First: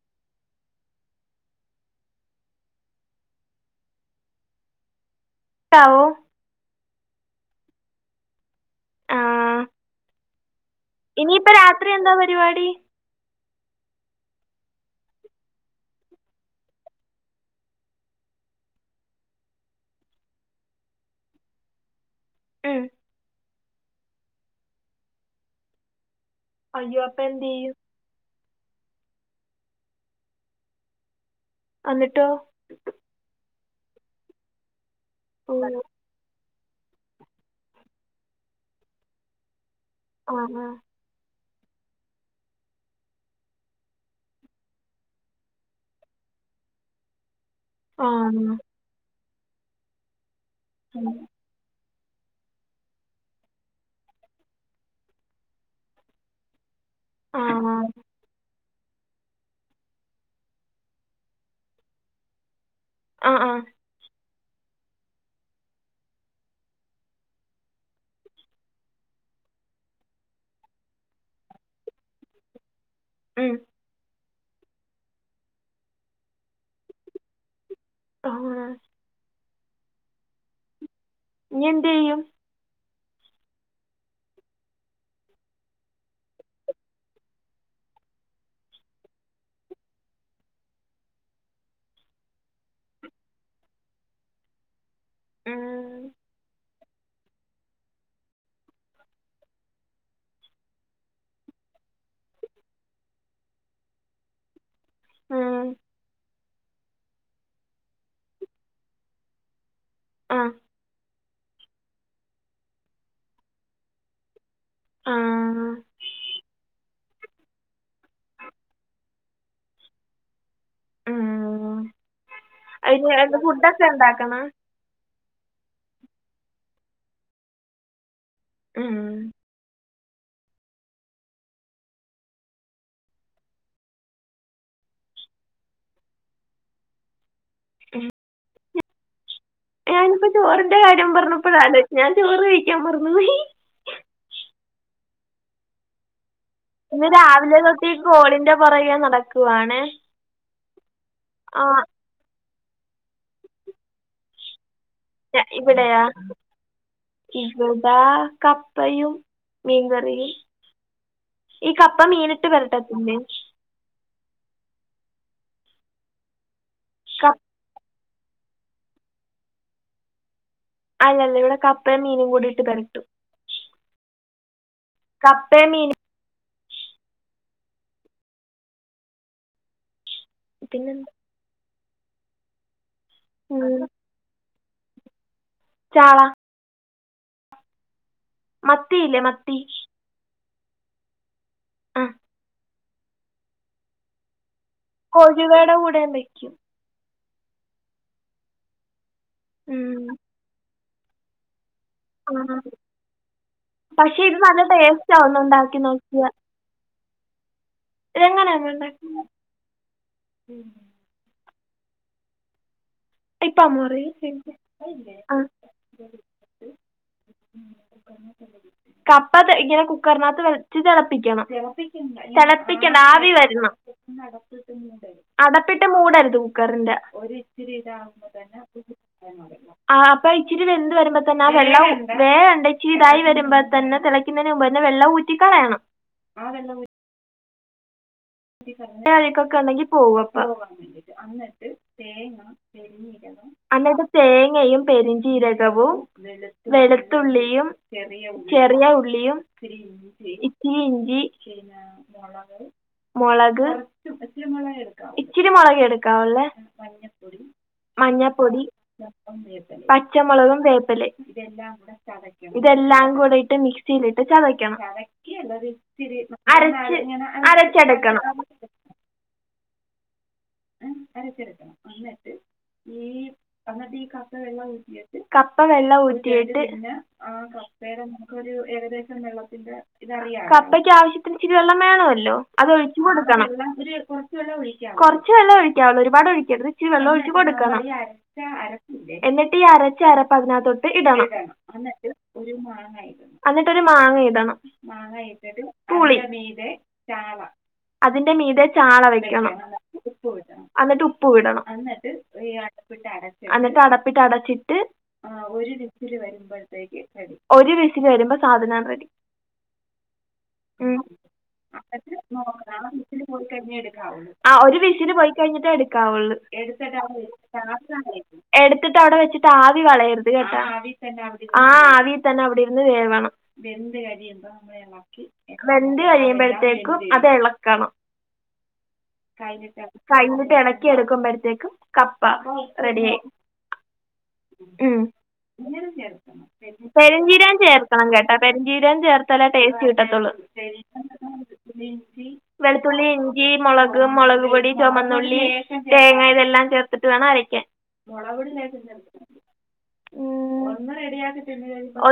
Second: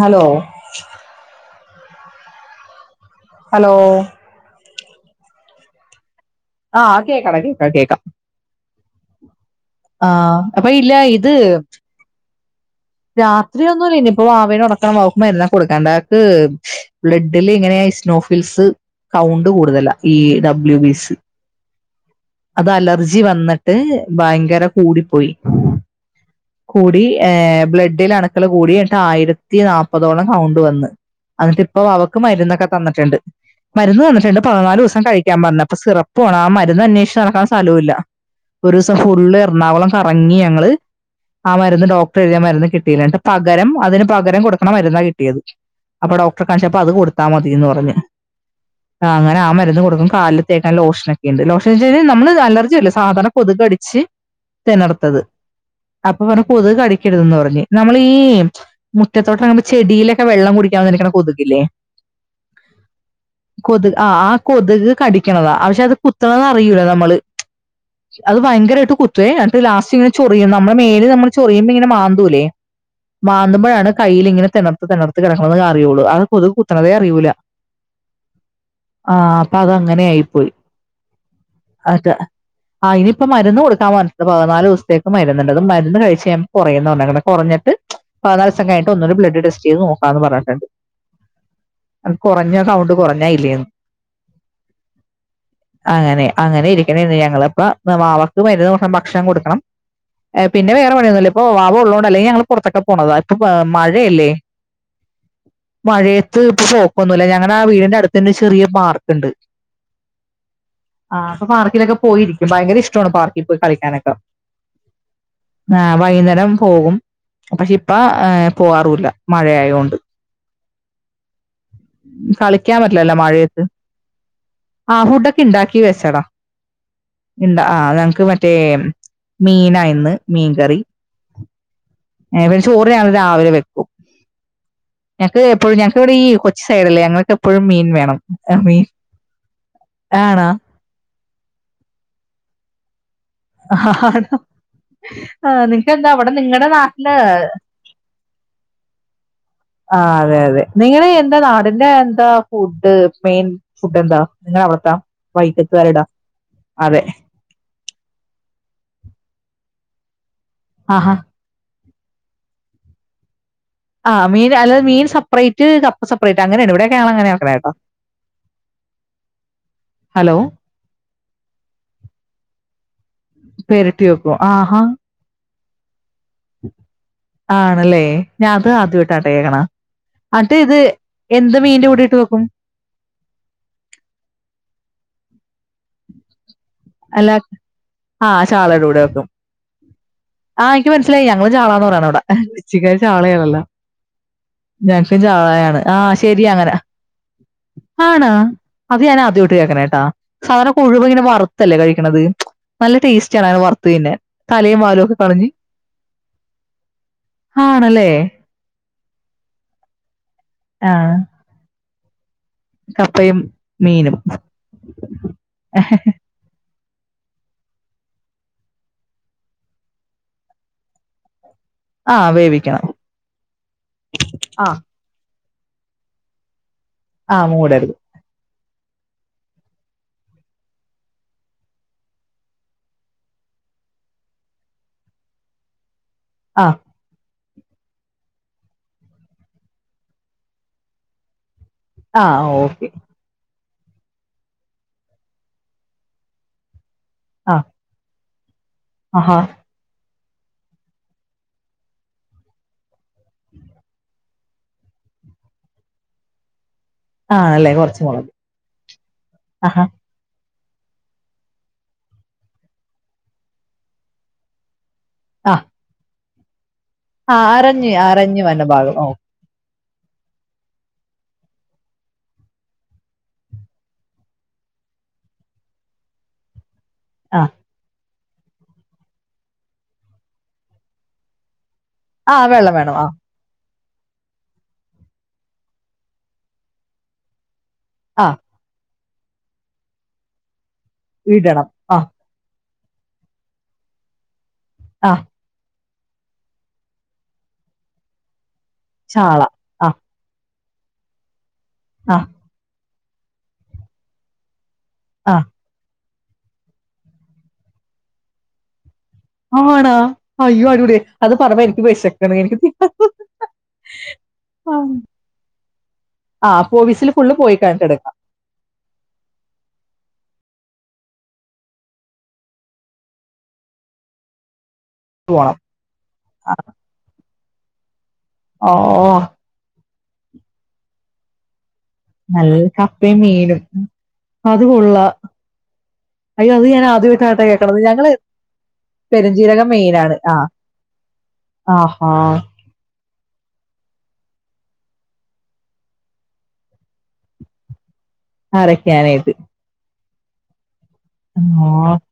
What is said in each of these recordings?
Hello hello [unintelligible] ആ കേക്കാടാ കേക്കാം ആ ആ അപ്പൊ ഇല്ല ഇത് പ്പയെന്താ പരിപാടി രാത്രിയൊന്നുല്ലിനിപ്പൊ വാവേനൊറക്കണം അവക്ക്മരുന്ന കൊടുക്കാണ്ട് ആക്ക് ബ്ലഡില് ഇങ്ങനേ ഇസ്നോഫിൽസ് കൗണ്ട് കൂടുതല ഈ ഡബ്ല്യു ബിസി [inaudible] ഉം അതലർജി വന്നിട്ട് ഭയങ്കര കൂടിപ്പോയി അയ്യോ കൂടി അപ്പോൾ ഏ എന്ത് ചെയ്യും ബ്ലഡിലണ്ക്കള് കൂടി ആയിരത്തിനാപ്പതോളം കൗണ്ട് വന്ന് അന്നിട്ടിപ്പൊ അവക്ക് എന്നിട്ടോ മരുന്നൊക്കെ തന്നിട്ട്ണ്ട് മരുന്ന് പതിനാലൂസം കഴിക്കാൻ ഓ പറഞ്ഞപ്പോ സിറപ്പ് പോണ ആ മരുന്ന് അന്വേഷ് നടക്കാൻ സലൂല്ല അ ഒരൂസം ഫുള്ളെറണാകുളം ആ കറങ്ങിയങ്ങള് ആ മരുന്ന് ഡോക്ടറെഴുതിയ മരുന്ന് കിട്ടീല ൻട്ട് പകരം അതിന്പകരം കൊടുക്കണ മരുന്നാ കിട്ടിയത് അപ്പൊ ഡോക്ടറെ കാണിച്ചപ്പോ അത് കൊടു ത്താ മതീന്നറഞ്ഞ് ആ ആ ആഹ് അങ്ങനെ മരുന്ന് കൊടുക്കും കാൽലിത്തേക്കാൻ ഉം. ലോഷനൊക്കെയിണ്ട് ലോഷ [unintelligible] നമ്മള് അലർജിയല്ല സാധാരണ കൊതുകടിച്ച് തിണർത്തത് അപ്പൊ പറഞ്ഞു കൊതുക് ആ കടിക്കരുതെന്നറഞ്ഞ് ഈ മുറ്റത്തോട്ടെറങ്ങുമ്പം ചെടിയിലൊക്കെ വെള്ളം കുടിക്കാൻന്നിരിക്കണ കൊതുകില്ലേ ആ ആ കൊത് അഹ് ആഹ് കൊതുക് കടിക്കണതാ അപഷേ അത് കുത്തണതറിയൂല നമ്മള് അത് ഭയങ്കരായിട്ട് കുത്തുഎ എൻട്ട് ലാസ്റ്റിങ്ങനെ ചൊറിയും നമ്മള മേല് നമ്മള് ചൊറിയുമ്പോയിങ്ങന മാന്തൂലേ ഉം മാന്തുമ്പഴാണ് കയിലിങ്ങനെ തിണർത്ത് തിണർത്ത് കെടക്കണത് അറിയൂളു അഹ് കൊതു കുത്തണതേ അറിയൂല്ല ആ ആഹ് അപ്പതങ്ങനെയായി പോയി ഇനി എന്ത് അത് ചെയ്യും അയ്നിപ്പം മര്ന്ന് കൊടുക്കാൻ പറഞ്ഞിട്ട് പതിനാലൂസ്ത്തേക്ക് മര്ന്ന്ണ്ട് അതൊണ്ട് മരുന്ന് കഴിച്ചു കഴുമ്പ കൊറയുന്ന പറഞ്ഞേക്കണ് കൊറഞ്ഞിട്ട് പതിനാലൂസം കയ്ൻട്ട് ഒന്നൂടെ ബ്ലഡ് ടെസ്റ്റ് ചെയ്ത് നോക്കാന്ന് പറഞ്ഞിട്ട്ണ്ട് അത് കൊറഞ്ഞ കൗണ്ട് കൊറഞ്ഞായില്ലേന്ന് ഉം അങ്ങനെ അങ്ങനെ ഇരി [unintelligible] ഞങ്ങള്പ്പ വാവക്ക് മരുന്നൊടുക്കണം ഭക്ഷണം കൊടുക്കണം എഹ് പിന്ന വേറ പണിയൊന്നൂല്ലിപ്പോ വാവ ഉള്ളോ നല്ലേ ഞങ്ങള് പൊറത്തൊക്കെ പോണതാ ഇപ്പ മ മഴയല്ലേ ഉം മഴ ത്ത് ഇപ്പ പോക്കൊന്നുല്ല ഞങ്ങട വീടിന്റടുത്തന്നെ ചെറിയ പാർക്ക്ണ്ട് ആഹ് ആഹ് അപ്പോ പാർക്കിലൊക്കെ പോയിരിക്കും ഭയങ്കര ഇഷ്ടമാണ് പാർക്കി പോയി കളിക്കാനൊക്കെ ആ ആഹ് വൈകുന്നേരം പോകും പഷേയിപ്പ ഏഹ് പോവാറൂല്ല മഴയായോണ്ട് കളി അയിനെയെന്ത് ഫുഡൊക്കെ ഇണ്ടാക്കണ ആഹ് ഫുഡൊക്കെ ഇണ്ടാക്കി വെച്ചടാ ഇണ്ടാ ആഹ് ഞങ്ങക്ക് മ റ്റേ ഉം മീനായിന്ന് മീൻകറി ഏഹ് പിന്നെ ചോറ് ഞാല് രാവിലെ വെക്കും ഞങ്ങക്ക് എപ്പോഴും ഞങ്ങക്ക് ഇവിടെ ഈ കൊച്ചി സൈഡല്ലേ ഞങ്ങൾക്ക് എപ്പോഴും മീൻ വേണം മീൻ ഞാനിപ്പോ ആണോ ചോറിന്റെ കാര്യം പറഞ്ഞപ്പോഴാ ആലോജിച്ചെ ഞാൻ ചോറ് കഴിക്കാൻ മറന്നു പോയി ആഹ് ആഹ് നിക്കന്താ അവിടെ നിങ്ങളടെ ഇന്ന് രാവിലെ തൊട്ടി കോളിന്റെ പുറകെ നടക്കുവാണെ ആഹ് അതെ അതെ നിങ്ങള് എന്താ നാടിന്റെ എന്താ ഫുഡ് മെയിൻ ഫുഡ് എന്താ നിങ്ങ അവടത്തെ വൈക്കത്തുകാരുടെ അതെ ഇവിടാ കപ്പയും മീൻകറിയും ആഹാ ഈ കപ്പ മീനിട്ട് വരട്ടത്തിലെ ആഹ് മീൻ അല്ലാതെ മീൻ സെപ്പറേറ്റ് കപ്പ സെപ്പറേറ്റ് അങ്ങനെയാണ് ഇവിടെക്കെ കപ് അങ്ങനെക്കെ കേട്ടോ ഹലോ അല്ല അല്ല ഇവിടെ കപ്പയും മീനും കൂടി ഇട്ട് പെരട്ടും പെരട്ടി വെക്കും ആഹാ കപ്പെ മീനും ആണല്ലേ ഞാൻ അത് ആദ്യമായിട്ടാട്ട കേക്കണ ആട്ട് ഇത് പിന്നെന്താ എന്ത് മീന്റെ കൂടിയിട്ട് വെക്കും ഉം ചാള അല്ലാ ആഹ് ചാളട കൂടെ മത്തിയില്ലേ വക്കും മത്തി ആഹ് എനിക്ക് മനസ്സിലായി ഞങ്ങള് ചാളാന്ന് ആ പറയാണ് അവിടെ കൊച്ചിക്കാര് ചാളയണല്ലോ ഞങ്ങക്ക കൊഴുവയുടെ ചാളയാണ് കൂടെയും ആഹ് ശരി വെക്കും അങ്ങനെ ആണ അത് ഞാൻ ആദ്യോട്ട് കേക്കണ കേട്ടാ ഉം, സാധാരണ കൊഴുവ് ഇങ്ങനെ വറ ത്തല്ലേ കഴിക്കണത് ആ. നല്ല ടേസ്റ്റ് ആണ് അങ്ങനെ വറുത്തു തിന്നാൽ പക്ഷെ ഇത് നല്ല തലയും വാലും ടേസ്റ്റ് ഒക്കെ ആവുന്നു കളഞ്ഞ് ഉണ്ടാക്കി നോക്കിയ ആണല്ലേ [unintelligible] ആഹ കപ്പയും ഇപ്പൊ അമ്മ മീനും പറയും ആ കപ്പ ഇങ്ങനെ കുക്കറിനകത്ത് വെച്ച് തിളപ്പിക്കണം ആ വേവിക്കണം തിളപ്പിക്കണ്ട ആവി വരണം ആ അടപ്പിട്ട് മൂടരുത് കുക്കറിന്റെ ആ മൂടരുത് ആ് അപ്പോ ഇച്ചിരി വെന്ത് വരുമ്പോ തന്നെ ആ വെള്ളം വേറെണ്ട ഇച്ചരി അപ്പോ ഇച്ചിരി വന്ത് വരുമ്പോ തന്നെ തിളയ്ക്കുന്നതിന് മൻ് തന്നെ വെള്ളംഊറ്റണം കളയണം ആ അഴക്കൊക്കെ ഉണ്ടെങ്കി പോവപ്പൊ ആഹ ഓക്കെ ല്ല അന്നേരത്തു തേങ്ങയും പെരിഞ്ചീരകവും വെ ആ ത്തുള്ളിയും ചെറിയ ആഹാ ഉള്ളിയും ഇത്തിരി ഇഞ്ചി മുളക് ഇച്ചിരി മുളക് എടുക്കാവല്ലേ ആ അല്ലേ കുറച്ച് മുളക് മഞ്ഞപ്പൊടി ആഹാ പച്ചമുളകും വേപ്പിലയും ഇതെല്ലാം കൂടെ ഇട്ട് മിക്സിയിലിട്ട് ചതക്കണം ആ അരച്ച് ആ അറഞ്ഞു അരച്ചെടുക്കണം. അറഞ്ഞു വന്റെ ഭാഗം ഓ ആഹ് അരച്ചെടുക്കണം വന്നിട്ട് ഈിട്ട് കപ്പ വെഊട്ട് കപ്പ വെള്ളം ഊറ്റിയിട്ട് ആഹ ആ കൊറ പേരന്ന ഏകദേശം കപ്പയ്ക്ക് ആവശ്യത്തിന് ഇിചിരി വെള്ളം ആ വേണമല്ലോ അത് വെള്ളം വേണം ഒഴിച്ചു ആ കൊടുക്ക കൊറച്ച് വെള്ളം ഒഴിക്കാം ഒരുപാട് ഒഴിക്കത് ഇച്ചിരി വെള്ളം ഒഴിച് കൊടുക്കണം ആ എന്നിട്ട് ഈ അരച്ച അരപ്പ് അതിനക്കത്തോട് ഇടണം എന്നിട്ടരു മാങ്ങ ഇടണം ആ മാങ്ങ ളി അതിന്റെ മീത ചാള വെക്കണം എന്നിട്ട് ഉപ്പ് വിടണം എന്നിട്ട് ആ അടപ്പ് എന്നിട്ട് അടപ്പിട്ട് അടച്ചി് എന്നിട്ട് ആ ഒരു വീസിൽ വരുമ്പോ സാധനം റെഡി ആണാ അയ്യോ അരുതേ അത് പറയുമ്പോൾ എനിക്ക് വിശക്ക എനിക്ക് ആ ഒരു വിസിൽ പോയി കഴിഞ്ഞിട്ട എടുക്കാവുള്ളൂ ആ അപ്പോ വിസിൽ ഫുള്ള് പോയി കഴിഞ്ഞിട്ട് എടുക്കാം എടുത്തിട്ട് അവിടെ വെച്ചിട്ട് ആവി കളയരുത് കേട്ടാ ആഹ് ആവിയിൽ തന്നെ അവിടെ ഇരുന്ന് വേഗണം വെന്തു പോണം കഴിയുമ്പോഴത്തേക്കും അത് ഇളക്കണം ആഹ് ആഹ് കഴിഞ്ഞിട്ട് കഴിഞ്ഞിട്ട് ഇളക്കി എടുക്കുമ്പോഴത്തേക്കും കപ്പ നല്ല കപ്പയും റെഡിയായി മീനും അത് കൊള്ളാം അയ്യോ അത് ഞാൻ ആദ്യമായിട്ടാട്ടെ പെരിഞ്ജീരകം കേൾക്കണത് ചേർക്കണം ഞങ്ങള് കേട്ടാ പെരിഞ്ജീരകം ചേർത്താല ടേസ്റ്റ് കിട്ടത്തുള്ളൂ ആഹാആഹാ വളത്തുള്ളി ഇഞ്ചി മുളക് മുളക് പൊടി ചുമന്നുള്ളി തേങ്ങ ഇതെല്ലാം ചേർത്തിട്ട് വേണം അരക്കാൻ മുള പൊടി അരയ്ക്കാനായിട്ട് ഒന്ന് റെഡി ആ ആണോ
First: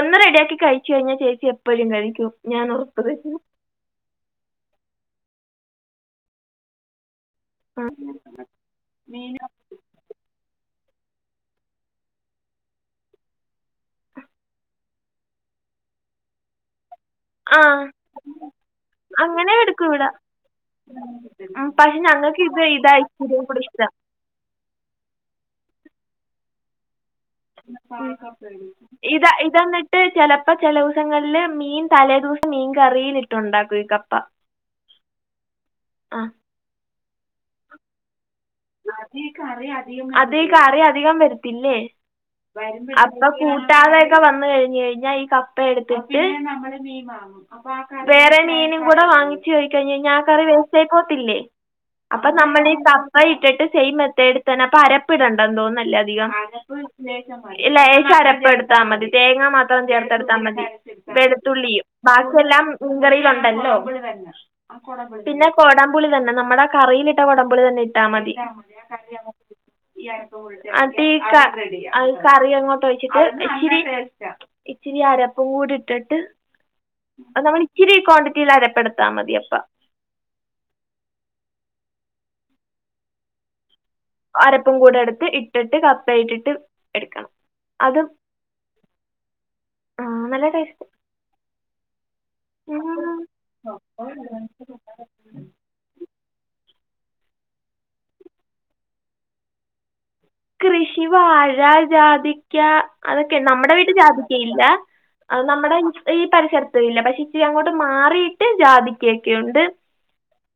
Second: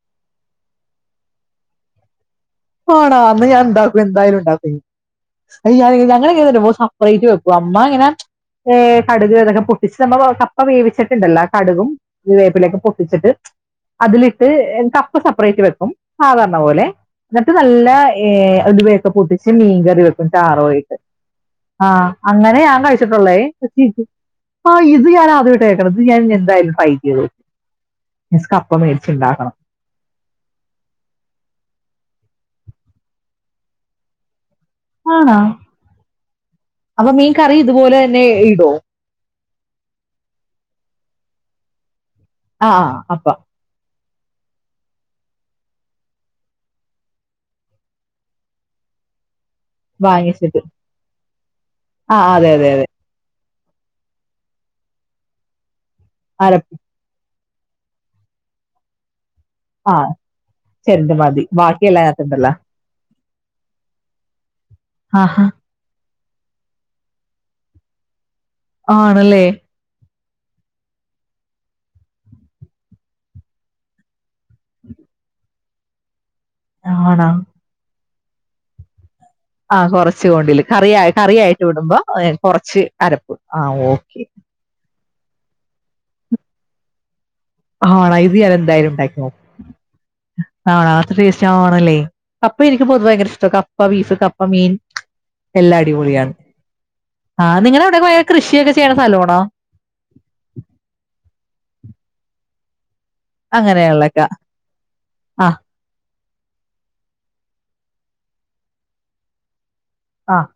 ഒന്ന് റെഡിയാക്കി കഴിച്ച കഴിഞ്ഞാൽ ചേച്ചി എപ്പോഴും കഴിക്കും ഞാൻ ഉറപ്പ് ആണാ തരുന്നു അന്ന് ഞാൻ ഇണ്ടാക്കും എന്തായാലും ഇണ്ടാക്ക അ ഞങ്ങളെങ്ങനെന്നറിയാമേ അ അമ്മ ആ. ഇങ്ങനെ കടുക അതൊക്കെ ച്ച് നമ്മ കപ്പ വേവിച്ചിട്ടുണ്ടല്ലോ കടുകും വേപ്പിലൊക്കെ പൊട്ടിച്ചിട്ട് അതിലിട്ട് കപ്പ് സെപ്പറേറ്റ് വെക്കും സാധാരണ പോലെ എന്നിട്ട് ആ നല്ല ഏ ഉലു വയൊക്കെ പൊട്ടിച്ച് അങ്ങനെ എടുക്കും മീൻകറി ഇവിടെ വെക്കും താറോയിട്ട് ഉം, പക്ഷെ ആഹ ഞങ്ങൾക്ക് അങ്ങനെ ഇത് ഞാൻ ഇതാ കഴിച്ചിട്ടുള്ളേ ഇച്ചിരിയും കൂടി ഇഷ്ടം ആ ഇ ത് ഞൻ ആദ്യമായിട്ട് കേൾക്ക് ണത് ഞൻ എന്തായാലും ഫൈറ്റ് ചെയ്ത നോക്കും മീൻസ് കപ്പ ഇതാ മേടിച്ചുണ്ടാക്കണം ഇതന്ന ചെലപ്പോ ചെല ദിവസങ്ങളില് മീൻ തലേ ദിവസം മീൻ കറിയിലിട്ടുണ്ടാക്കും ഈ കപ്പ ആണോ ആഹ് അപ്പൊ മീൻ കറി ഇതുപോലെ തന്നെ ഇടോ അതെ ഈ കറി അധികം വരത്തില്ലേ ആഹ് ആഹ് അപ്പ അപ്പം കൂ ട്ടാതൊക്കെ വന്ന് കഴിഞ്ഞ് കഴിഞ്ഞാൽ ഈ കപ്പ എടുത്തിട്ട് വേറെ മീനും കൂടെ വാങ്ങി വെച്ച് പോയി കഴിഞ്ഞാ ആ കറി വാങ്ങിച്ചിട്ട് വേസ്റ്റ് ആയി പോത്തില്ലേ ആഹ് അപ്പൊ അതെ അതെ നമ്മളീ അതെ കപ്പ യിട്ടിട്ട് സെയിം മെത്തേഡ് തന്നെ അപ്പ അരപ്പിടണ്ടന്ന് തോന്നുന്ന് അല്ലേ അധികം ആരപ്പ് ലേശം അരപ്പെടുത്താ മതി തേങ്ങാ മാ ത്രം ആ ചേർത്തെടുത്താ മതി ചെരണ്ട മതി വെളുത്തുള്ളിയും ബാക്കിയെല്ലാം അതിനകത്തുണ്ടല്ലോ ബാക്കിയെല്ലാം മീൻകറിയിലുണ്ടല്ലോ ആഹാ പിന്നെ കൊട മ്പുളി തന്നെ നമ്മുടെ കറിയിലിട്ട കൊടമ്പുളി തന്നെ ഇട്ടാൽ മതി ആണ്ല്ലേ അതേക്കാ അത് കറി അങ്ങോട്ട് ഒഴിച്ചിട്ട് ഇച്ചിരി ഇച്ചിരി അരപ്പും കൂടി ഇട്ടിട്ട് ആണോ അത് നമ്മൾ ഇച്ചിരി ക്വാണ്ടിറ്റിയിൽ അരപ്പെടുത്താൽ മതി അപ്പ ആഹ് കൊറച്ച് കൊണ്ടില്ല് കറിയായി കറിയായിട്ട് വിടുമ്പോ ഏഹ് കൊറച്ച് അരപ്പ് ആഹ് ഓക്കെ അരപ്പും കൂടെ എടുത്ത് ഇട്ടിട്ട് കപ്പയിട്ടിട്ട് എടുക്കണം ആണാ ഇത് ഞാൻ എന്തായാലും ഉണ്ടാക്കി നോക്കും ആ നല്ല ടേസ്റ്റ് ആണോ അത്ര ടേസ്റ്റ് ആണല്ലേ കപ്പ എനിക്ക് പൊതു ഭയങ്കര ഇഷ്ട കപ്പ ബീഫ് കപ്പ മീൻ എല്ലാം അടിപൊളിയാണ് ആഹ് നിങ്ങളെ അവിടെ പോയാ കൃഷിയൊക്കെ ചെയ്യ്ണ സ്ഥലാണോ കൃഷി വാഴ ജാതിക്ക അതൊക്കെ നമ്മുടെ വീട്ടിൽ അങ്ങനെയുള്ളൊക്കെ ജാതിക്കയില്ല അത് ആ നമ്മടെ ഈ പരിസര്ത്ത്ല്ല, പക്ഷെ ഇച്ചിരി അങ്ങോട്ട് മാറിയിട്ട് ജാതിക്കൊക്കെയ്ണ്ട്. ആഹ്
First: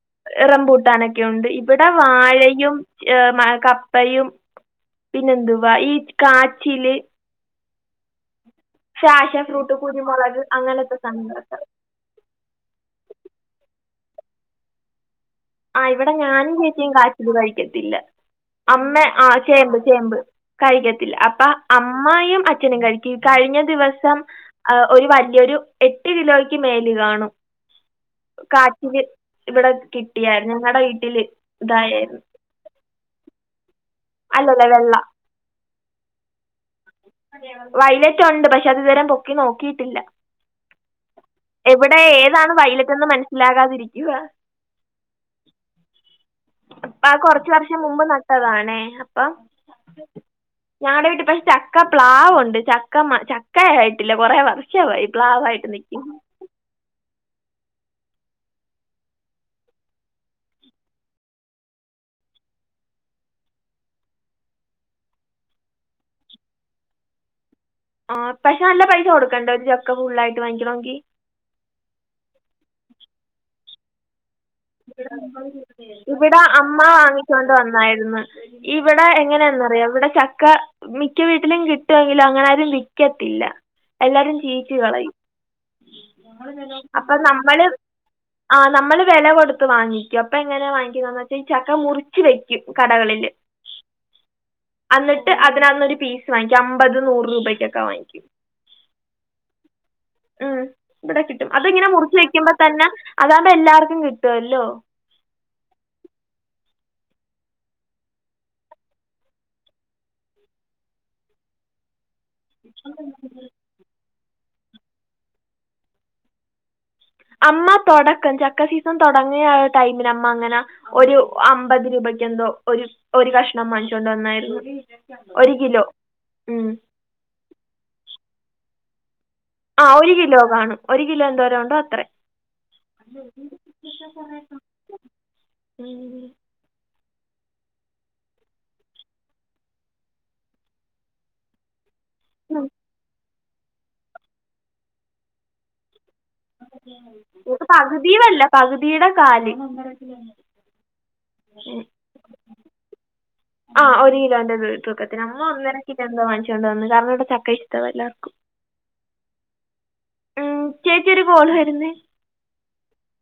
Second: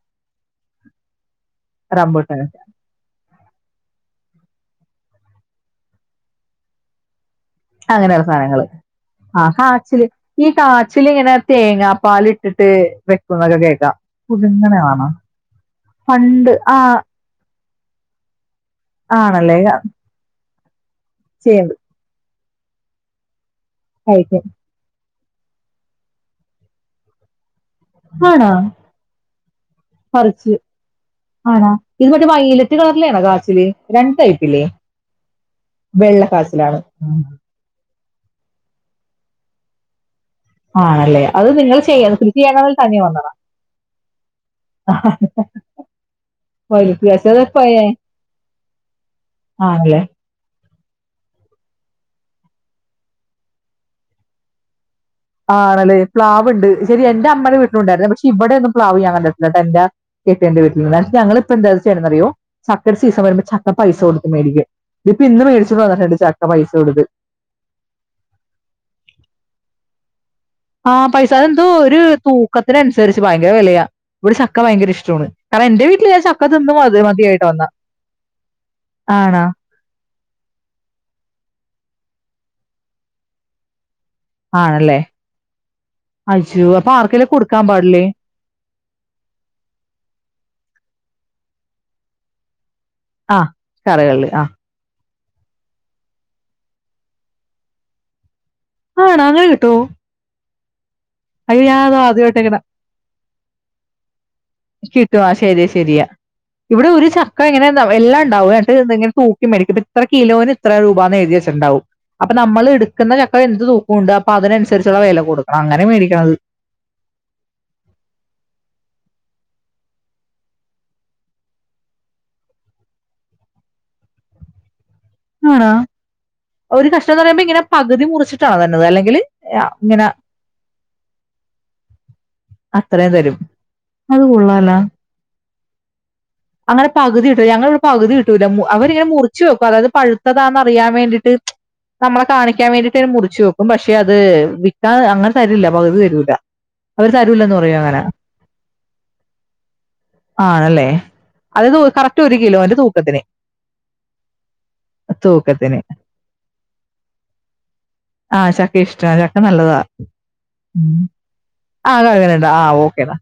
റംപൂട്ടാനൊക്കെയുണ്ട് ഇവിടെ വാഴയും കപ്പയും. പിന്നെന്തുവാ ഈ കാച്ചില്. അങ്ങനുള്ള സാനങ്ങള്. ഫാഷൻ ആഹ് ഫ്രൂട്ട് കാച്ചില് കുരുമുളക് ഈ അങ്ങനത്തെ കാച്ചിലിങ്ങനെ സാധനങ്ങളൊക്കെ തേങ്ങാ പാലിട്ടിട്ട്. വെക്കുന്നൊക്കെ കേൾക്കാം, പുതിങ്ങനാണൊ. ആഹ് ഇവിടെ ഞാനും ചേച്ചിം കാചില് കഴിക്കത്തില്ല. അമ്മെ ആഹ് ആണല്ലേ ചേമ്പ് ചേമ്പ് കഴിക്കത്തില്ല അപ്പ ചേമ്പ് അം മ്മായും അച്ഛനും കഴിക്കും കഴിഞ്ഞ ദിവസം. കഴിക്കും ആഹ്, ഒരു വല്യൊരു എട്ട് കിലോയ്ക്ക് മേല്കാണും. കാച്ചില് ഇവിടെ കി ച്ച് ആണോ ഇത് മറ്റേ വൈലറ്റ് കളറിലെ ആണോ കാച്ചില്? രണ്ട് ടൈപ്പില്ലേ അല്ലല്ല വെള്ള വെള്ളക്കാചിലാണ്. വൈലറ്റ്ഉണ്ട് പക്ഷെ അത് ഇതുവരെ പൊക്കി നോക്കിയിട്ടില്ല. ആണല്ലേ അത് നിങ്ങൾ എവിടെ ചെയ്യ കൃഷി ഏതാണ് ചെയ്യണതിൽ വയലറ്റ് തന്നെ എന്ന് വന്നണം. മനസ്സിലാകാതിരിക്കുക അഹ ഹ് ഹ് ഹ് പ്പ ആഹ് കൊർച്ച് വർഷം മുമ്പ് നട്ടതാണേ അപ്പം ആണല്ലേ ഞാടെ വീട്ടിൽ പക്ഷെ ചക്ക പ്ലാവുണ്ട് ചക്ക ചക്ക ആയിട്ടില്ല കൊറേ വർ ഷമായി പ്ലാ ആണ്ലേ പ്ലാവ്ണ്ട് ശരി എന്റെ അമ്മേടെ വീട്ടിലുണ്ടായീന്ന്, പക്ഷെ ഇവിടെ ഒന്നും പ്ലാവ് ഞാകണ്ടിട്ടില്ലട്ടാ, എന്റെ കെട്ടിയോന്റെ വീട്ടിൽന്ന് ഞങ്ങളിപ്പോ ന്തചെ യ്യ്ണ്നറിയോ ചക്കയുടെ സീസൺ വരുമ്പോ ചക്ക പൈസ കൊടുത്ത് മേടിക്കും. ഇതിപ്പ ഇന്ന് മേട്ചോട്ട് വന്നതാ ചക്ക പൈസ കൊടുത്ത്. ആഹ് പക്ഷെ നല്ല പൈസ കൊടുക്കണ്ടെ ഒരു ചക്ക ഫുള്ളായി ആഹ് പൈസ അത് എന്തോ ഒരു തൂക്കത്തിനനുസരിച്ച് ഭയങ്കര വിലയാ. ഇവിടെ ചക്ക ഭയങ്കര ഇഷ്ടോണ് കാരണം എന്റെ വീട്ടിൽ ഞാൻ ഇവിടെ ചക്ക തിന്ന് മതി മതിയായിട്ട് വന്നാ ഇവടെ എങ്ങനെയാന്നറിയൊ ഇവിടെ ചക്ക മിക്ക വീട്ടിലും കിട്ടൊങ്കിലും അങ്ങനെ ആരും വിക്കത്തില്ല. എല്ലാരും ആണല്ലേ ചീച്ച്കളയും. അയ്യോ അപ്പൊ ആർക്കെങ്കിലും കൊടുക്കാൻ നമ്മള് പാടില്ലേ? ആ നമ്മള് വില കൊടുത്ത് വാങ്ങിക്കും അപ്പൊ എങ്ങനാ വാങ്ങിക്കുന്നന്ന് വെച്ചാ ഈ ചക്ക മുറി ച്ച് വെക്കും കടകളില് ആഹ് കടകളില് ആഹ് അന്നിട്ട് അതിനകന്നൊരു പീസ് വാങ്ങിക്കും അമ്പത് നൂറ് രൂപക്കൊക്കെ വാങ്ങിക്കും. ആണാങ്ങനെ കിട്ടോ? ഉം ഇവിടെ കിട്ടും അയ്യോ അത് ഇങ്ങനെ ഞാനത് മുറിച്ച് ആദ്യമായിട്ട് വെക്കുമ്പോ കേക്കണ. തന്നെ അതാവുമ്പൊ എല്ലാർക്കും കിട്ടുവല്ലോ. കിട്ടു ആ ശെരി ശരിയാ. ഇവിടെ ഒരു ചക്ക ഇങ്ങനെനൊല്ലാംണ്ടാവും എന്നിട്ട് ഇങ്ങനെ തൂക്കി മേടിക്കും ഇപ്പ ഇത്ര കിലോന് ഇത്ര രൂപാന്ന് എഴുതിവെച്ചിട്ട്ണ്ടാവും. അപ്പൊ നമ്മൾ എടുക്ക്ന്ന ചക്ക എന്ത് തൂക്കുംണ്ട് അപ്പൊ അതിനനുസരിച്ചുള്ള വില കൊടുക്കണം അങ്ങനെ മേടിക്ക്ണത്. അമ്മ തൊടക്കം ചക്ക സീസൺ തൊടങ്ങിയ ടൈമിൽ അമ്മ അങ്ങനെ ഒരു അമ്പത് രൂപക്ക് എന്തോ ഒരു ഒരു കഷ്ണം വാങ്ങിച്ചൊണ്ട് വന്നായ്ര്ന്നു. ആണോ ഒരു കഷ്ണംന്ന് പറയുമ്പോ ഇങ്ങനെ പകുതി മുറിച്ചിട്ടാണോ തര്നത് അല്ലെങ്കില് ആ ഒരു കിലോ കാണും ഒരു കിലോ എന്തോരൊണ്ടോ അത്രെ അത്രയും തരും അത് കൊള്ളാലോ ഉം അങ്ങനെ പകുതിട്ട ഞങ്ങളവി പകുതി കിട്ടില്ല അവരിങ്ങനെ മുറിച്ച് വെക്കും അതായത് പഴുത്തതാന്ന് അറിയാൻ വേണ്ടിട്ട്. നമ്മളെ കാണിക്കാൻ വേണ്ടീട്ടെര് മുറിച്ചു വെക്കും ക്കും പക്ഷെ അത് വിൽക്കാ അങ്ങനെ തരില്ല പകുതി തരൂല. അവർ തരൂലെന്ന് ഇത് പറയും അങ്ങനെ പകുതിയുമല്ല പകുതിയുടെ കാല്. ആണല്ലേ അത് തൂ ഉം. കറക്റ്റ് ഒരു കിലോന്റെ തൂക്കത്തിന്. ആ ഒരുകിലോന്റെതൂക്കത്തിന് അമ്മ ഒന്നര തൂക്കത്തിന് കിലോ എന്തോ വാങ്ങിച്ചോണ്ട് വന്ന് കാരണം ഇവടെ ചക്ക ഇഷ്ടവാ എല്ലാർക്കും. ഇഷ്ടാ ചക്ക നല്ലതാ ഉം ചേച്ചി ഒരു കോൾ ആ വരുന്നേ [unintelligible] ആ ഓക്കേടാ.